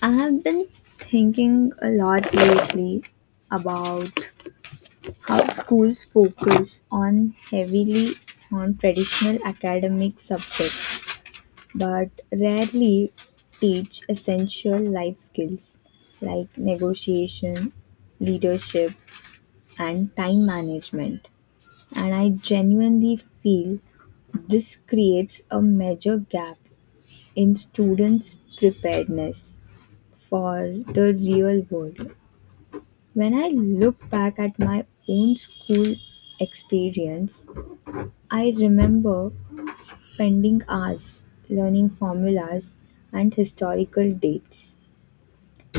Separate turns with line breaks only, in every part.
I have been thinking a lot lately about how schools focus on heavily on traditional academic subjects but rarely teach essential life skills like negotiation, leadership, and time management. And I genuinely feel this creates a major gap in students' preparedness for the real world. When I look back at my own school experience, I remember spending hours learning formulas and historical dates.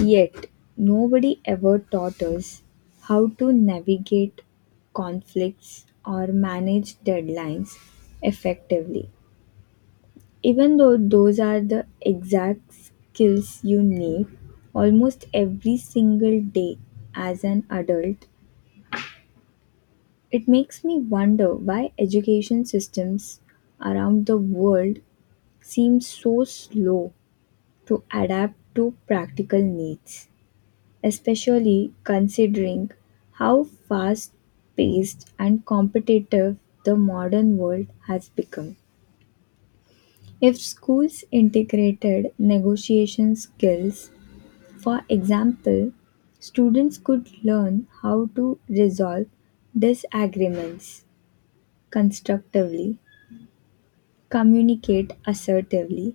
Yet, nobody ever taught us how to navigate conflicts or manage deadlines effectively. Even though those are the exact skills you need almost every single day as an adult, it makes me wonder why education systems around the world seem so slow to adapt to practical needs, especially considering how fast paced and competitive the modern world has become. If schools integrated negotiation skills, for example, students could learn how to resolve disagreements constructively communicate assertively,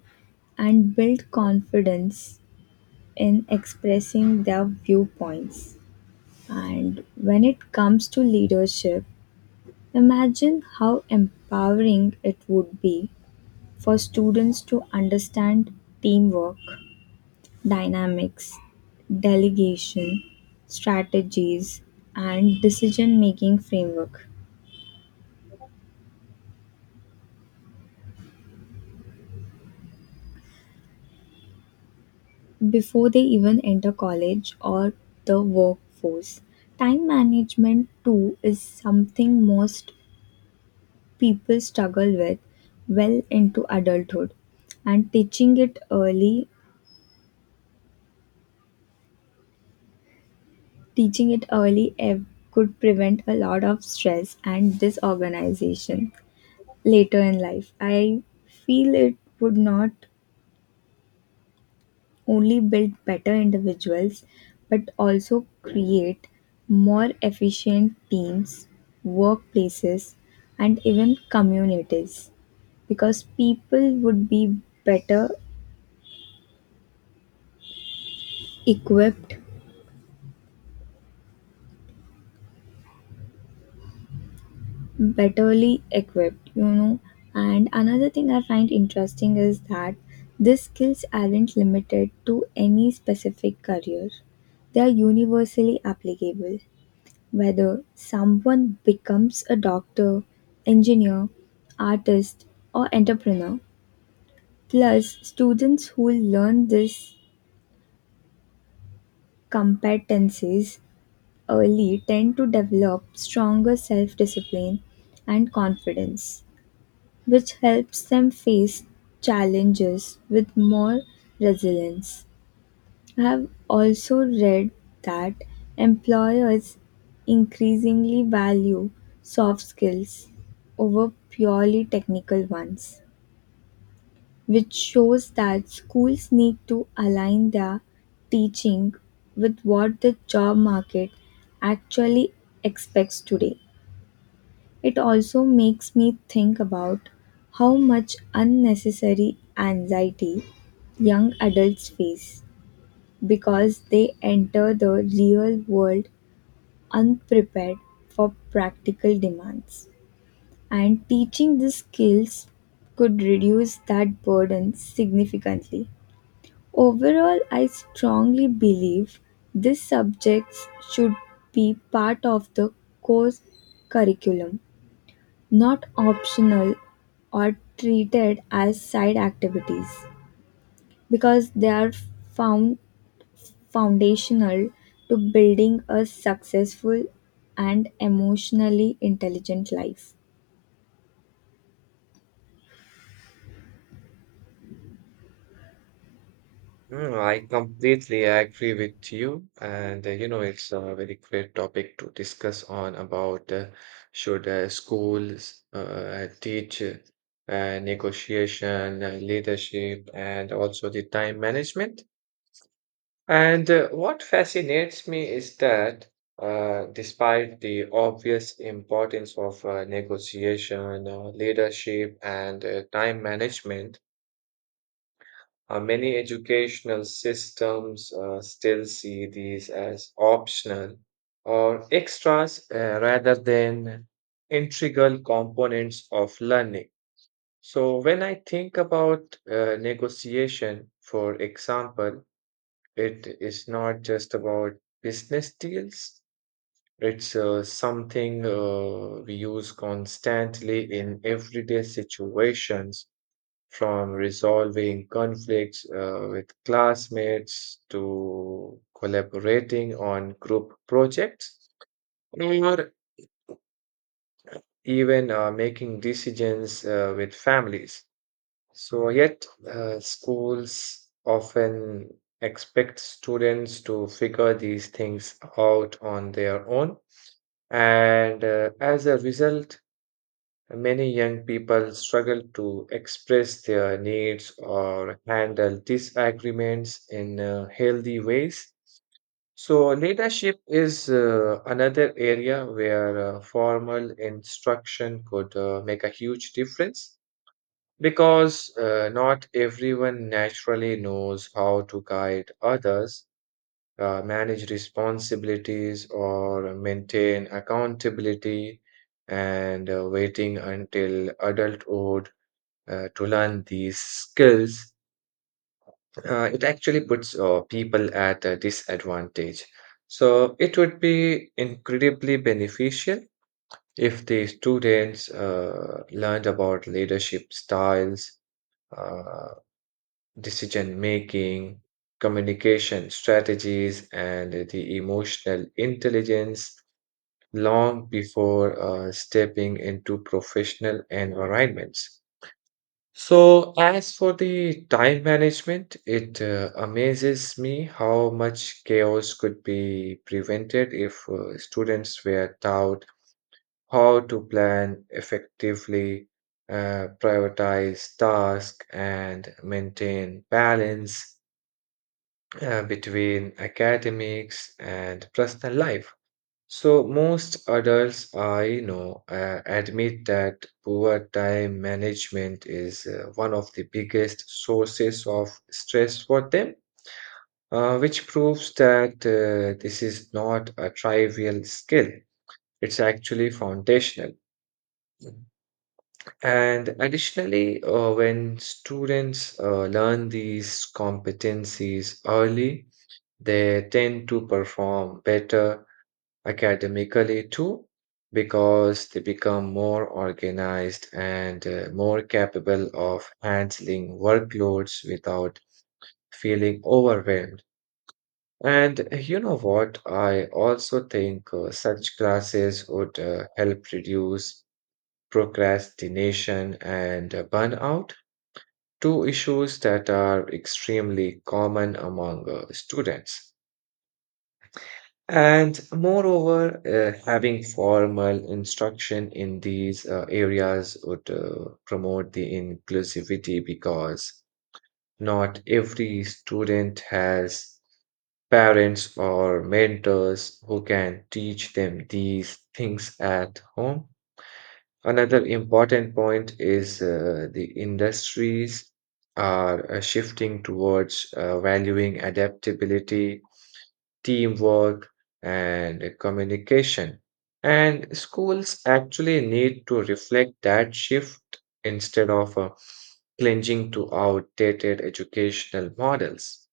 and build confidence in expressing their viewpoints. And when it comes to leadership, imagine how empowering it would be for students to understand teamwork, dynamics, delegation, strategies, and decision making framework before they even enter college or the workforce. Time management, too, is something most people struggle with well into adulthood, and teaching it early could prevent a lot of stress and disorganization later in life. I feel it would not only build better individuals but also create more efficient teams, workplaces, and even communities because people would be better equipped, betterly equipped. And another thing I find interesting is that these skills aren't limited to any specific career, they are universally applicable. Whether someone becomes a doctor, engineer, artist, or entrepreneur, plus students who learn these competencies early tend to develop stronger self-discipline and confidence, which helps them face challenges with more resilience. I have also read that employers increasingly value soft skills over purely technical ones, which shows that schools need to align their teaching with what the job market actually expects today. It also makes me think about how much unnecessary anxiety young adults face because they enter the real world unprepared for practical demands. And teaching these skills could reduce that burden significantly. Overall, I strongly believe these subjects should be part of the course curriculum, not optional or treated as side activities because they are found foundational to building a successful and emotionally intelligent life.
Mm, I completely agree with you. And it's a very great topic to discuss on about should schools teach negotiation, leadership, and also the time management. And what fascinates me is that despite the obvious importance of negotiation, leadership, and time management, many educational systems still see these as optional or extras rather than integral components of learning. So, when I think about negotiation, for example, it is not just about business deals. It's something we use constantly in everyday situations, from resolving conflicts with classmates to collaborating on group projects or even making decisions with families. So, yet, schools often expect students to figure these things out on their own. And as a result, many young people struggle to express their needs or handle disagreements in healthy ways. So, leadership is another area where formal instruction could make a huge difference, because not everyone naturally knows how to guide others, manage responsibilities, or maintain accountability, and waiting until adulthood to learn these skills, it actually puts people at a disadvantage. So it would be incredibly beneficial if the students learned about leadership styles, uh, decision making, communication strategies, and the emotional intelligence long before stepping into professional environments. So, as for the time management, it amazes me how much chaos could be prevented if students were taught how to plan effectively, prioritize tasks, and maintain balance between academics and personal life. So, most adults I know admit that poor time management is one of the biggest sources of stress for them, which proves that this is not a trivial skill. It's actually foundational. Mhm. And additionally, when students learn these competencies early, they tend to perform better academically too, because they become more organized and more capable of handling workloads without feeling overwhelmed. And you know what? I also think such classes would help reduce procrastination and burnout, two issues that are extremely common among students. And moreover, having formal instruction in these areas would promote the inclusivity, because not every student has parents or mentors who can teach them these things at home. Another important point is the industries are shifting towards valuing adaptability, teamwork, and communication. And schools actually need to reflect that shift instead of clinging to outdated educational models.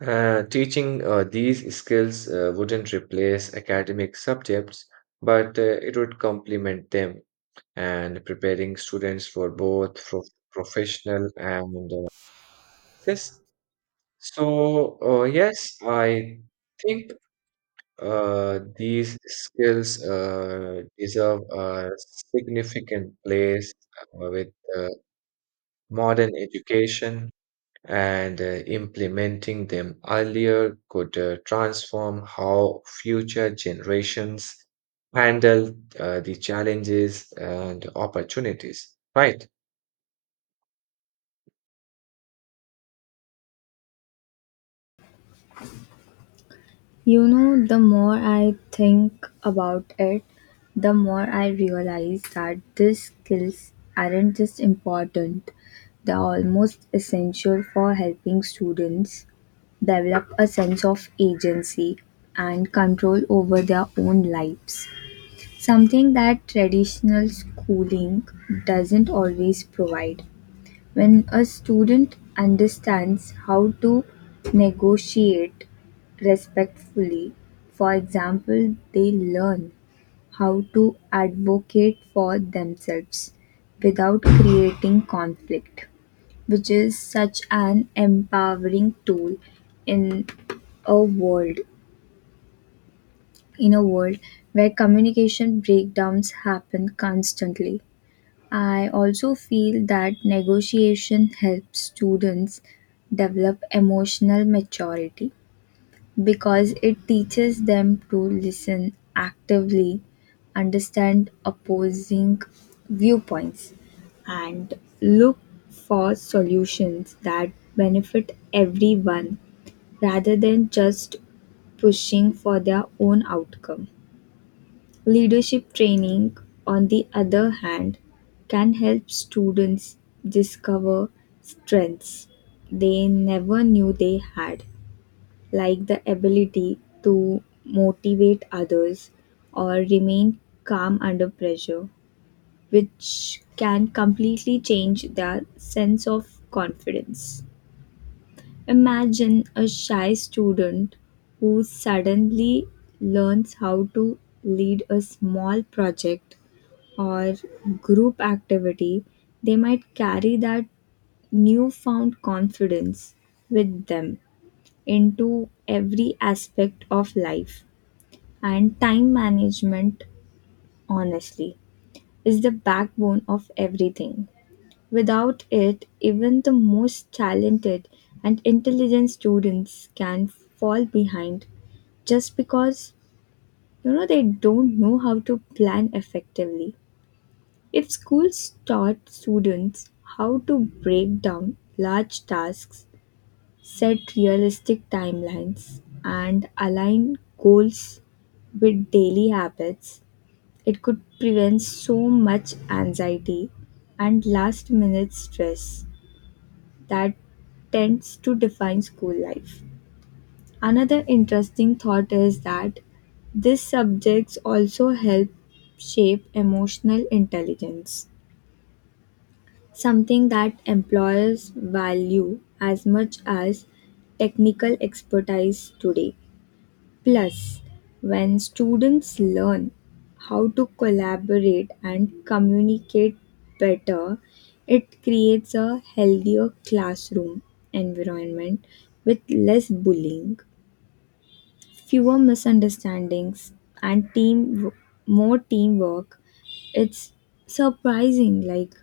Teaching these skills wouldn't replace academic subjects, but it would complement them and preparing students for both professional and this. So, yes, I think these skills deserve a significant place with uh, modern education, and implementing them earlier could transform how future generations handle the challenges and opportunities, right?
You know, the more I think about it, the more I realize that these skills aren't just important, they're almost essential for helping students develop a sense of agency and control over their own lives. Something that traditional schooling doesn't always provide. When a student understands how to negotiate respectfully, for example, they learn how to advocate for themselves without creating conflict, which is such an empowering tool in a world in a world where communication breakdowns happen constantly. I also feel that negotiation helps students develop emotional maturity because it teaches them to listen actively, understand opposing viewpoints, and look for solutions that benefit everyone rather than just pushing for their own outcome. Leadership training, on the other hand, can help students discover strengths they never knew they had, like the ability to motivate others or remain calm under pressure, which can completely change their sense of confidence. Imagine a shy student who suddenly learns how to lead a small project or group activity, they might carry that newfound confidence with them into every aspect of life. And time management, honestly, is the backbone of everything. Without it, even the most talented and intelligent students can fall behind just because they don't know how to plan effectively. If schools taught students how to break down large tasks, set realistic timelines, and align goals with daily habits, it could prevent so much anxiety and last minute stress that tends to define school life. Another interesting thought is that these subjects also help shape emotional intelligence. Something that employers value as much as technical expertise today. Plus, when students learn how to collaborate and communicate better, it creates a healthier classroom environment with less bullying fewer misunderstandings and team more teamwork. It's surprising like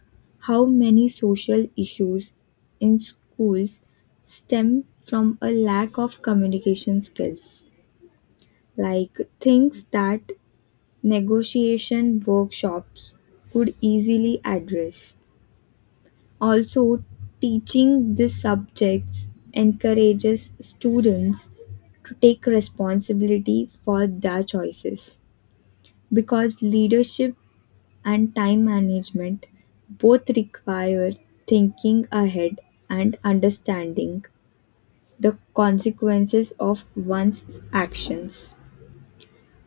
how many social issues in schools stem from a lack of communication skills like things that negotiation workshops could easily address. Also, teaching these subjects encourages students to take responsibility for their choices because leadership and time management both require thinking ahead and understanding the consequences of one's actions.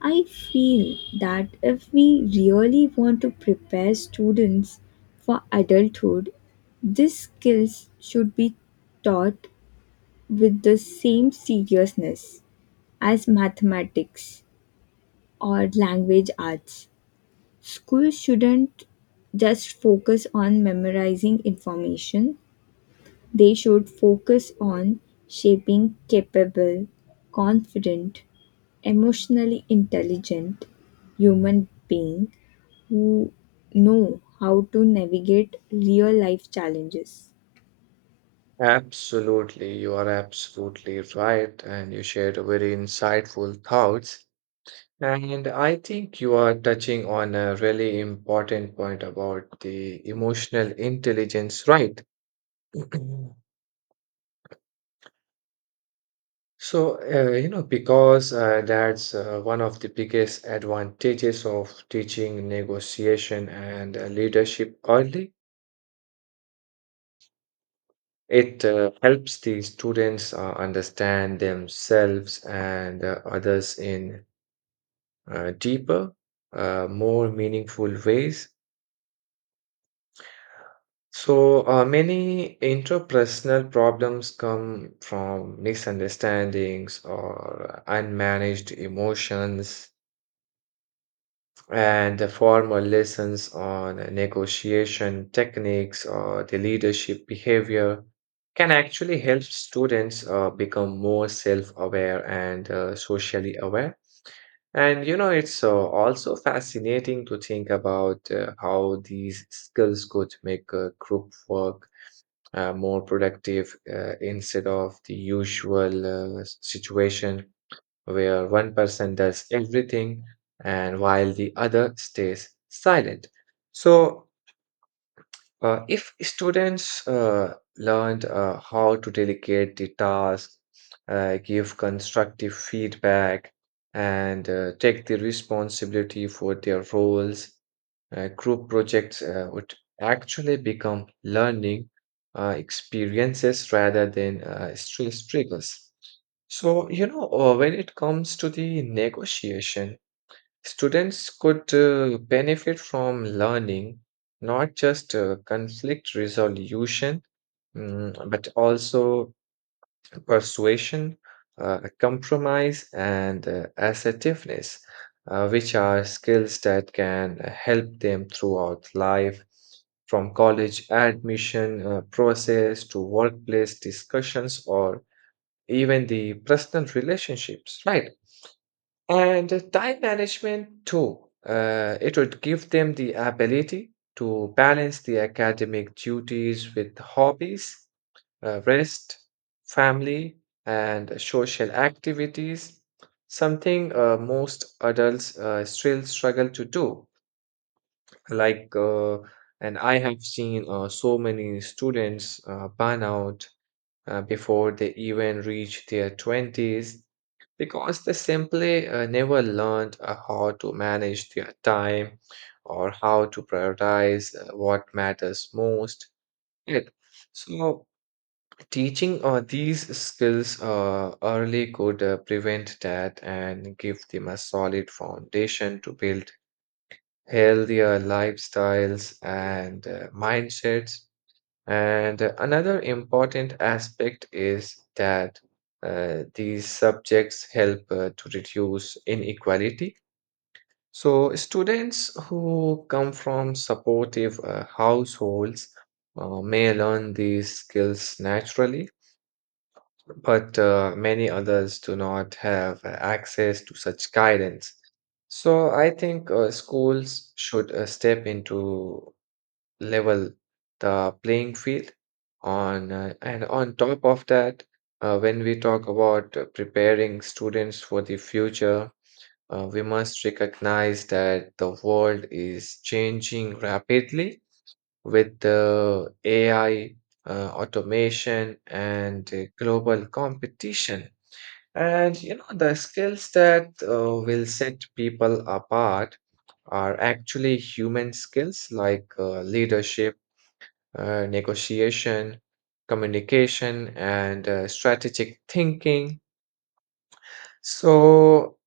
I feel that if we really want to prepare students for adulthood, these skills should be taught with the same seriousness as mathematics or language arts. Schools shouldn't just focus on memorizing information, they should focus on shaping capable, confident, emotionally intelligent human being who know how to navigate real life challenges.
Absolutely, you are absolutely right, and you shared a very insightful thoughts. And I think you are touching on a really important point about the emotional intelligence, right? So, because that's one of the biggest advantages of teaching negotiation and leadership early. It helps the students understand themselves and others in deeper, more meaningful ways. So, many interpersonal problems come from misunderstandings or unmanaged emotions, and the formal lessons on negotiation techniques or the leadership behavior can actually help students become more self aware and socially aware. And it's also fascinating to think about how these skills could make group work more productive instead of the usual situation, where one person does everything and while the other stays silent. So, if students learned how to delegate the task, give constructive feedback, and take the responsibility for their roles, group projects would actually become learning experiences rather than stress triggers. So, when it comes to the negotiation, students could benefit from learning not just conflict resolution, but also persuasion, compromise, and assertiveness, which are skills that can help them throughout life, from college admission process to workplace discussions or even the personal relationships, right? And time management too. It would give them the ability to balance the academic duties with hobbies, rest, family, and social activities, something most adults still struggle to do. Like, uh, and I have seen so many students burn out before they even reach their 20s, because they simply never learned how to manage their time or how to prioritize what matters most. Right. So, teaching these skills early could prevent that and give them a solid foundation to build healthier lifestyles and mindsets. And another important aspect is that these subjects help to reduce inequality. So, students who come from supportive households may learn these skills naturally, but many others do not have access to such guidance. So, I think schools should step into level the playing field. On And on top of that, when we talk about preparing students for the future, we must recognize that the world is changing rapidly, with the AI, automation, and global competition. And the skills that will set people apart are actually human skills, like leadership, negotiation, communication, and strategic thinking. So,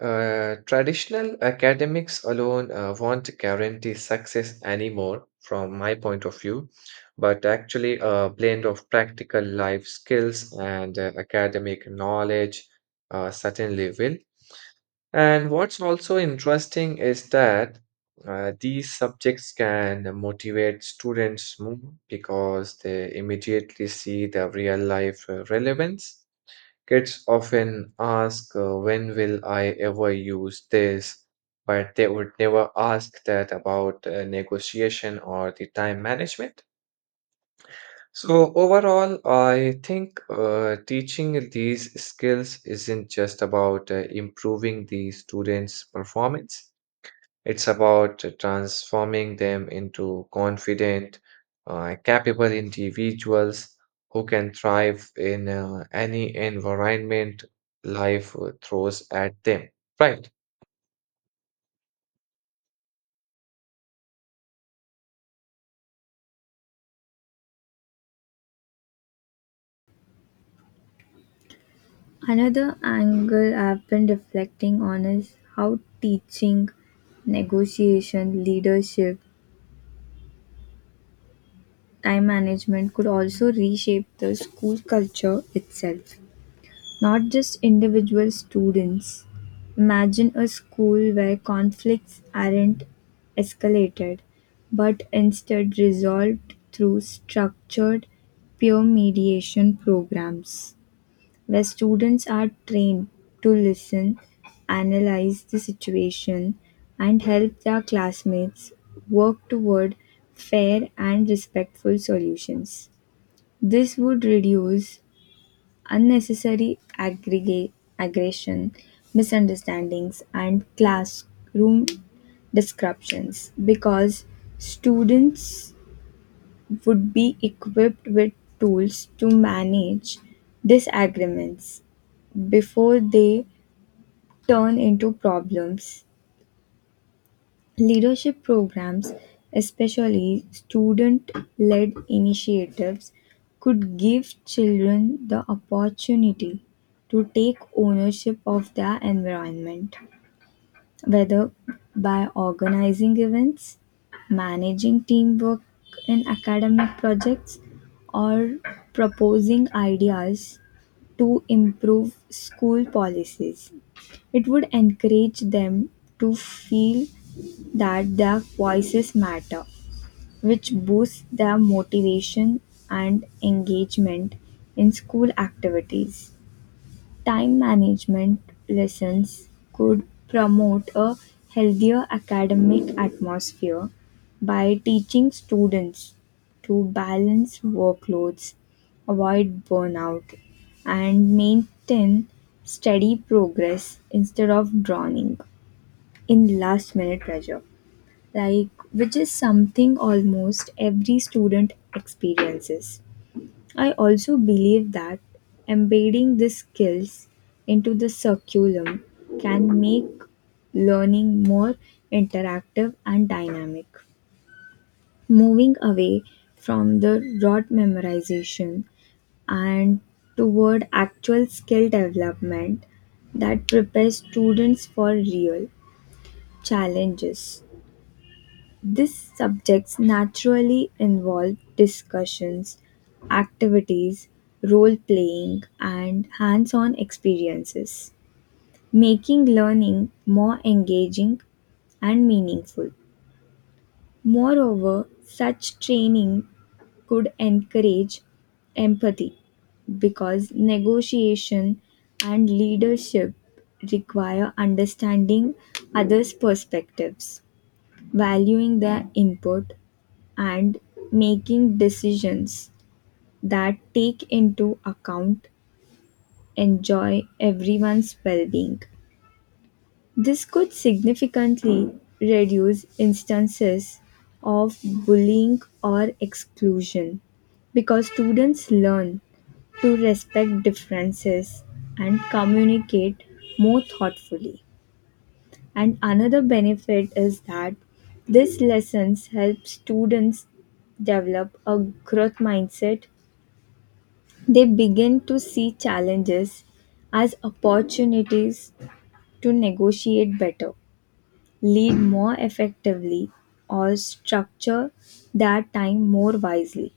traditional academics alone won't guarantee success anymore, from my point of view, but actually, a blend of practical life skills and academic knowledge certainly will. And what's also interesting is that these subjects can motivate students more, because they immediately see the real life relevance. Kids often ask, "When will I ever use this?" But they would never ask that about negotiation or the time management. So, overall, I think teaching these skills isn't just about improving the students' performance, it's about transforming them into confident, capable individuals who can thrive in any environment life throws at them. Right.
Another angle I've been reflecting on is how teaching, negotiation, leadership, time management could also reshape the school culture itself. Not just individual students; imagine a school where conflicts aren't escalated, but instead resolved through structured peer mediation programs, where students are trained to listen, analyze the situation, and help their classmates work toward fair and respectful solutions. This would reduce unnecessary aggression, misunderstandings, and classroom disruptions because students would be equipped with tools to manage disagreements before they turn into problems. Leadership programs, especially student led initiatives, could give children the opportunity to take ownership of their environment, whether by organizing events, managing teamwork in academic projects, or proposing ideas to improve school policies. It would encourage them to feel that their voices matter, which boosts their motivation and engagement in school activities. Time management lessons could promote a healthier academic atmosphere by teaching students to balance workloads, avoid burnout, and maintain steady progress instead of drowning in last minute pressure like which is something almost every student experiences. I also believe that embedding these skills into the curriculum can make learning more interactive and dynamic. Moving away from the rote memorization and toward actual skill development that prepares students for real challenges. These subjects naturally involve discussions, activities, role playing, and hands on experiences, making learning more engaging and meaningful. Moreover, such training could encourage empathy because negotiation and leadership require understanding others' perspectives, valuing their input, and making decisions that take into account enjoy everyone's well-being. This could significantly reduce instances of bullying or exclusion because students learn to respect differences and communicate more thoughtfully. And another benefit is that these lessons help students develop a growth mindset. They begin to see challenges as opportunities to negotiate better, lead more effectively, or structure their time more wisely,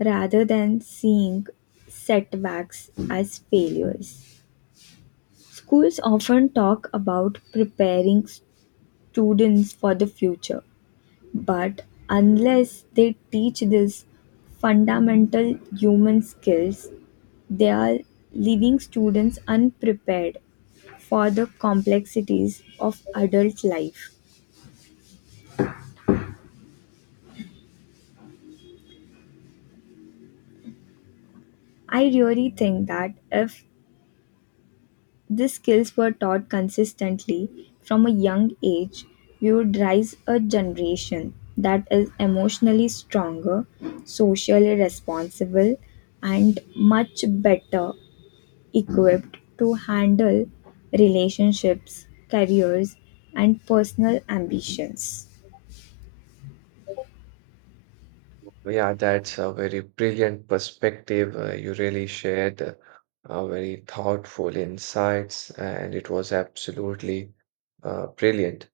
rather than seeing setbacks as failures. Schools often talk about preparing students for the future, but unless they teach these fundamental human skills, they are leaving students unprepared for the complexities of adult life. I really think that if these skills were taught consistently from a young age, we would raise a generation that is emotionally stronger, socially responsible, and much better equipped to handle relationships, careers, and personal ambitions.
Yeah, that's a very brilliant perspective. You really shared very thoughtful insights, and it was absolutely brilliant.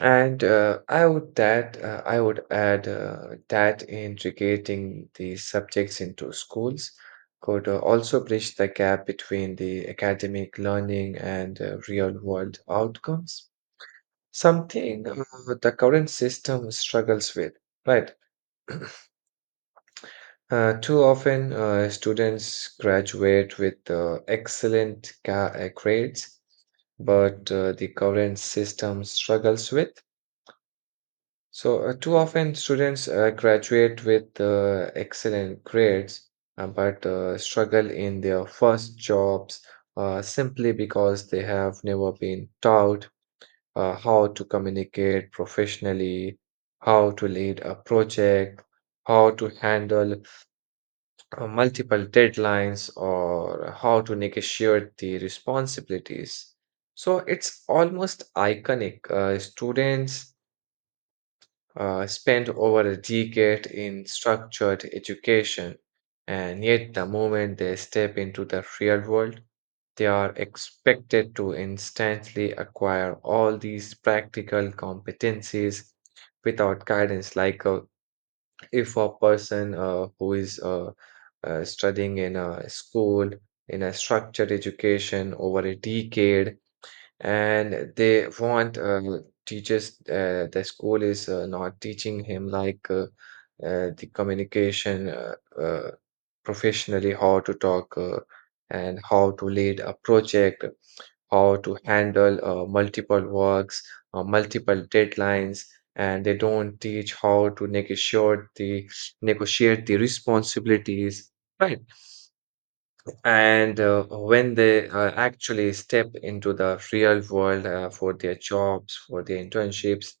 And I would add that integrating the subjects into schools could also bridge the gap between the academic learning and real-world outcomes, something the current system struggles with, right? Too often, students graduate with excellent grades, but the current system struggles with. So, too often, students graduate with excellent grades, but struggle in their first jobs, simply because they have never been taught how to communicate professionally, how to lead a project, how to handle multiple deadlines, or how to negotiate the responsibilities. So it's almost iconic. Students spend over a decade in structured education, and yet the moment they step into the real world, they are expected to instantly acquire all these practical competencies without guidance. Like a if a person who is studying in a school in a structured education over a decade, and they want teachers, the school is not teaching him, like the communication, uh, professionally, how to talk, and how to lead a project, how to handle multiple works, multiple deadlines, and they don't teach how to negotiate the responsibilities, right? And when they actually step into the real world for their jobs, for their internships,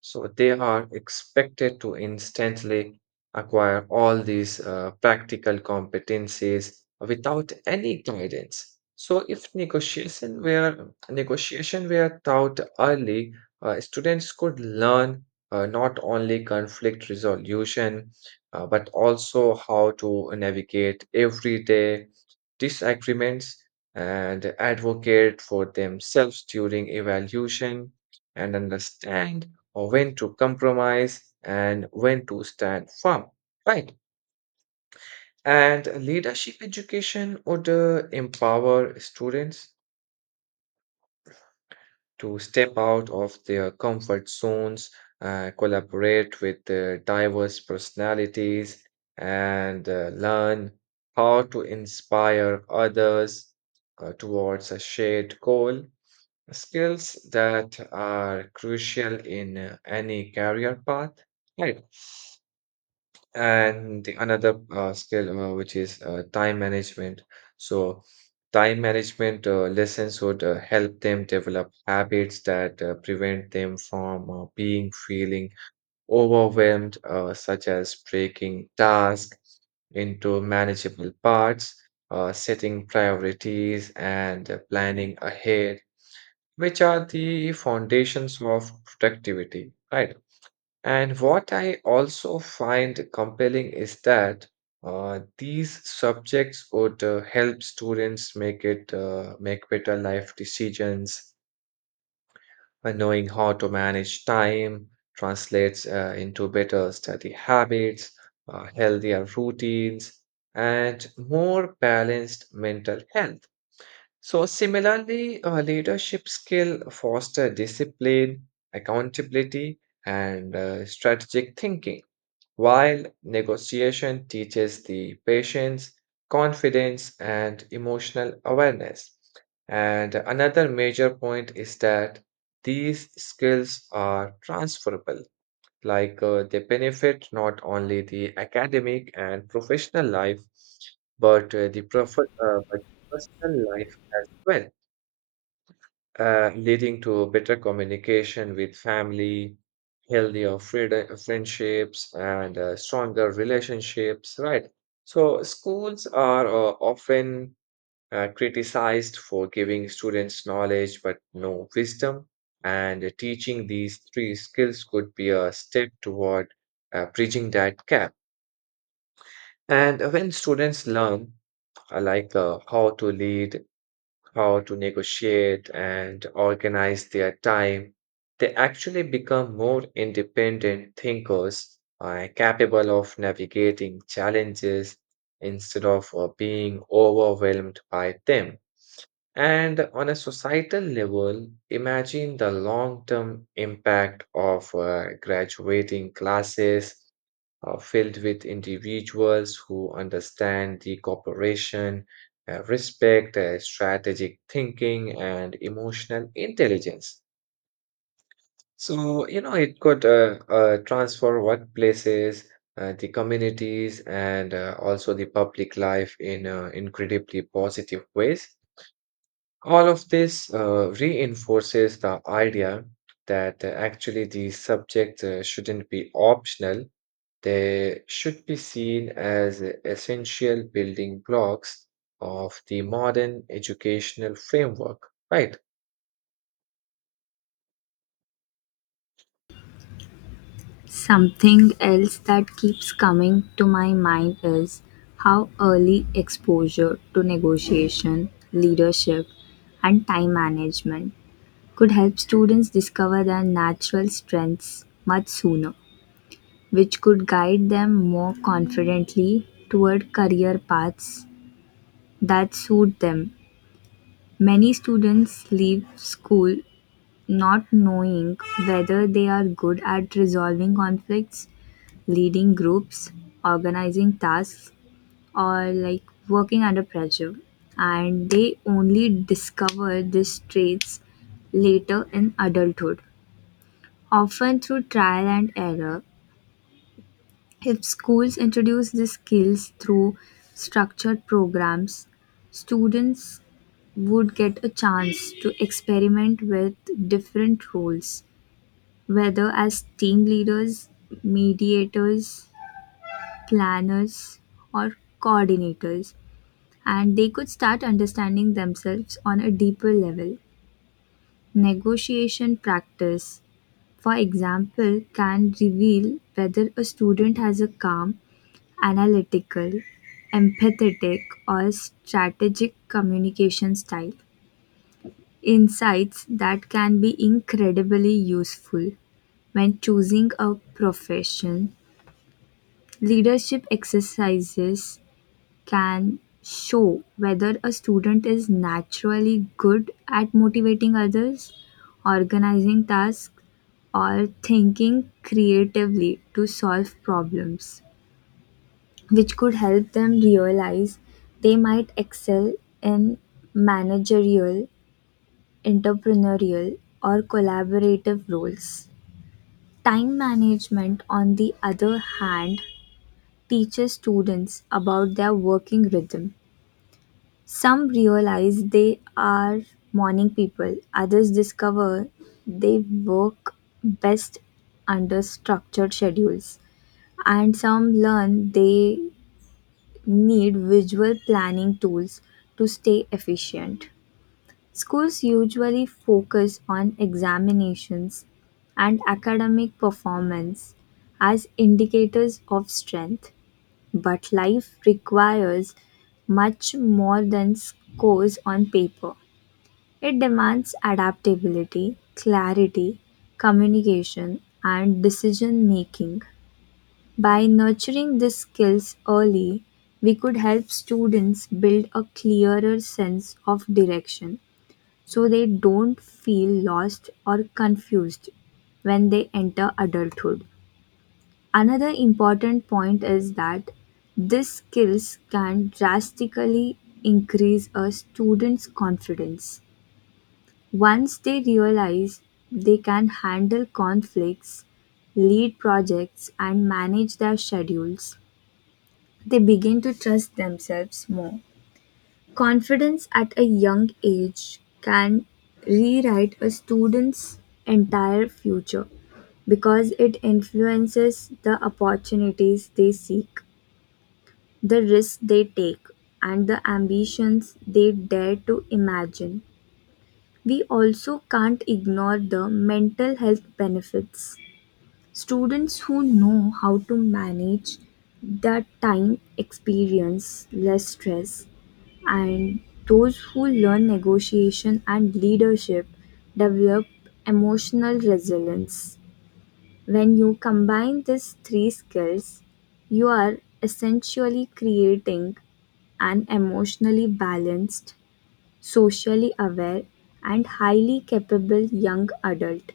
so they are expected to instantly acquire all these practical competencies without any guidance. So if negotiation were taught early, students could learn not only conflict resolution, but also how to navigate everyday disagreements, and advocate for themselves during evaluation, and understand or when to compromise and when to stand firm, right? And leadership education would empower students to step out of their comfort zones, collaborate with diverse personalities, and learn how to inspire others towards a shared goal. Skills that are crucial in any career path. Right. And the another skill, which is time management. So, time management lessons would help them develop habits that prevent them from being feeling overwhelmed, such as breaking tasks into manageable parts, setting priorities, and planning ahead, which are the foundations of productivity, right? And what I also find compelling is that these subjects would help students make better life decisions, knowing how to manage time translates into better study habits, healthier routines, and more balanced mental health. So similarly, leadership skill foster discipline, accountability, and strategic thinking, while negotiation teaches the patience, confidence, and emotional awareness. And another major point is that these skills are transferable, like they benefit not only the academic and professional life, but but personal life as well, leading to better communication with family, healthier friendships, and stronger relationships, right? So, schools are often criticized for giving students knowledge but no wisdom, and teaching these three skills could be a step toward bridging that gap. And when students learn, how to lead, how to negotiate and organize their time, they actually become more independent thinkers, capable of navigating challenges instead of being overwhelmed by them. And on a societal level, imagine the long term impact of graduating classes filled with individuals who understand the cooperation, respect, strategic thinking, and emotional intelligence. So, you know, it could transform workplaces, the communities, and also the public life in incredibly positive ways. All of this reinforces the idea that actually these subjects shouldn't be optional. They should be seen as essential building blocks of the modern educational framework, right?
Something else that keeps coming to my mind is how early exposure to negotiation, leadership, and time management could help students discover their natural strengths much sooner, which could guide them more confidently toward career paths that suit them. Many students leave school not knowing whether they are good at resolving conflicts, leading groups, organizing tasks, or like working under pressure. And they only discover these traits later in adulthood, often through trial and error. If schools introduce these skills through structured programs, students would get a chance to experiment with different roles, whether as team leaders, mediators, planners or coordinators, and they could start understanding themselves on a deeper level. Negotiation practice, for example, can reveal whether a student has a calm, analytical, empathetic, or strategic communication style. Insights that can be incredibly useful when choosing a profession. Leadership exercises can show whether a student is naturally good at motivating others, organizing tasks, or thinking creatively to solve problems, which could help them realize they might excel in managerial, entrepreneurial, or collaborative roles. Time management, on the other hand, teaches students about their working rhythm. Some realize they are morning people, others discover they work best under structured schedules, and some learn they need visual planning tools to stay efficient. Schools usually focus on examinations and academic performance as indicators of strength, but life requires much more than scores on paper. It demands adaptability, clarity, communication, and decision making. By nurturing these skills early, we could help students build a clearer sense of direction so they don't feel lost or confused when they enter adulthood. Another important point is that these skills can drastically increase a student's confidence. Once they realize they can handle conflicts, lead projects, and manage their schedules, they begin to trust themselves more. Confidence at a young age can rewrite a student's entire future because it influences the opportunities they seek, the risks they take, and the ambitions they dare to imagine. We also can't ignore the mental health benefits. Students who know how to manage their time experience less stress, and those who learn negotiation and leadership develop emotional resilience. When you combine these three skills, you are essentially creating an emotionally balanced, socially aware, and highly capable young adult.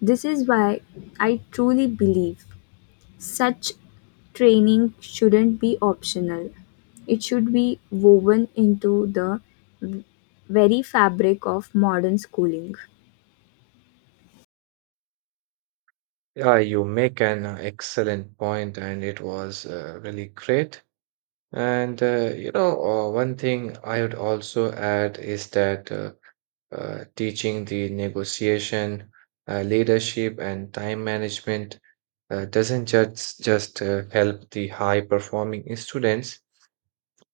This is why I truly believe such training shouldn't be optional. It should be woven into the very fabric of modern schooling.
Yeah, you make an excellent point, and it was really great. And you know, one thing I would also add is that teaching the negotiation, leadership, and time management doesn't just help the high performing students.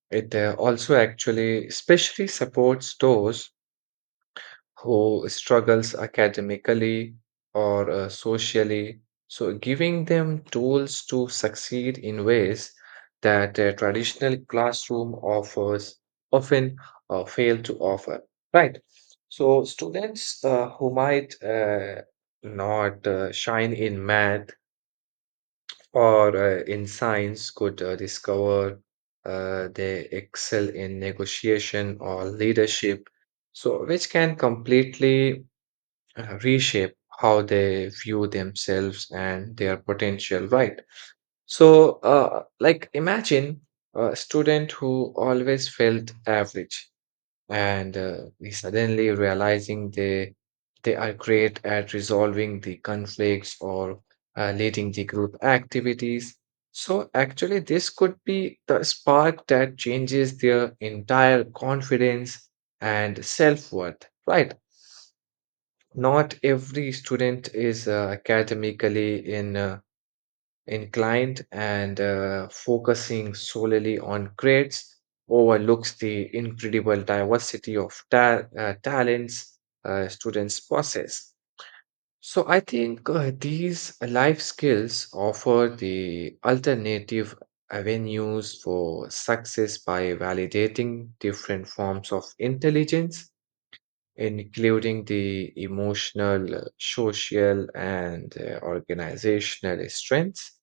It also actually especially supports those who struggles academically or socially. So giving them tools to succeed in ways that a traditional classroom offers often fail to offer. Right. So students who might not shine in math or in science could discover they excel in negotiation or leadership, so which can completely reshape how they view themselves and their potential, right? So like imagine a student who always felt average and we suddenly realizing they are great at resolving the conflicts or leading the group activities, so actually this could be the spark that changes their entire confidence and self-worth, right? Not every student is academically in inclined, and focusing solely on grades overlooks the incredible diversity of talents students possess. So I think these life skills offer the alternative avenues for success by validating different forms of intelligence, including the emotional, social, and organizational strengths.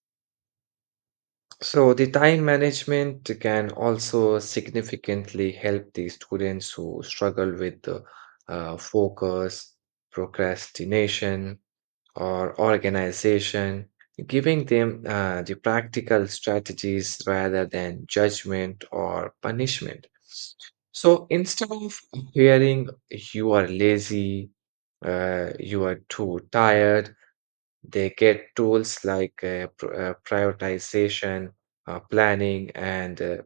So the time management can also significantly help the students who struggle with the, focus, procrastination, or organization, giving them the practical strategies rather than judgment or punishment. So instead of hearing you are lazy, you are too tired, they get tools like prioritization, planning, and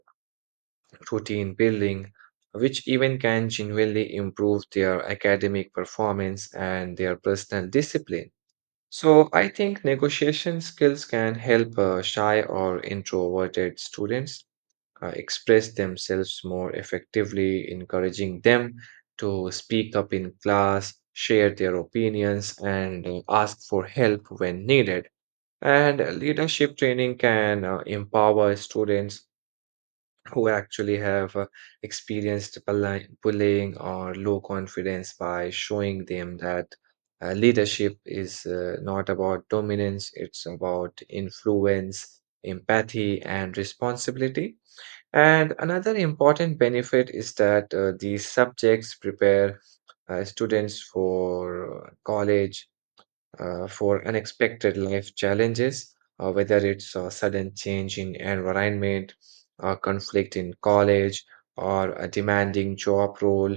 routine building, which even can genuinely improve their academic performance and their personal discipline. So, I think negotiation skills can help shy or introverted students express themselves more effectively, encouraging them to speak up in class, share their opinions, and ask for help when needed. And leadership training can empower students who actually have experienced bullying or low confidence by showing them that leadership is not about dominance, it's about influence, empathy, and responsibility. And another important benefit is that these subjects prepare students for college, for unexpected life challenges, whether it's a sudden change in environment, a conflict in college, or a demanding job role.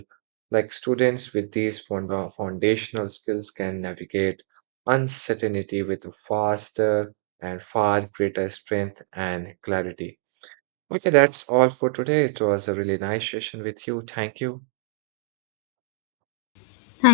Like students with these foundational skills can navigate uncertainty with faster and far greater strength and clarity. Okay, that's all for today. It was a really nice session with you. Thank you.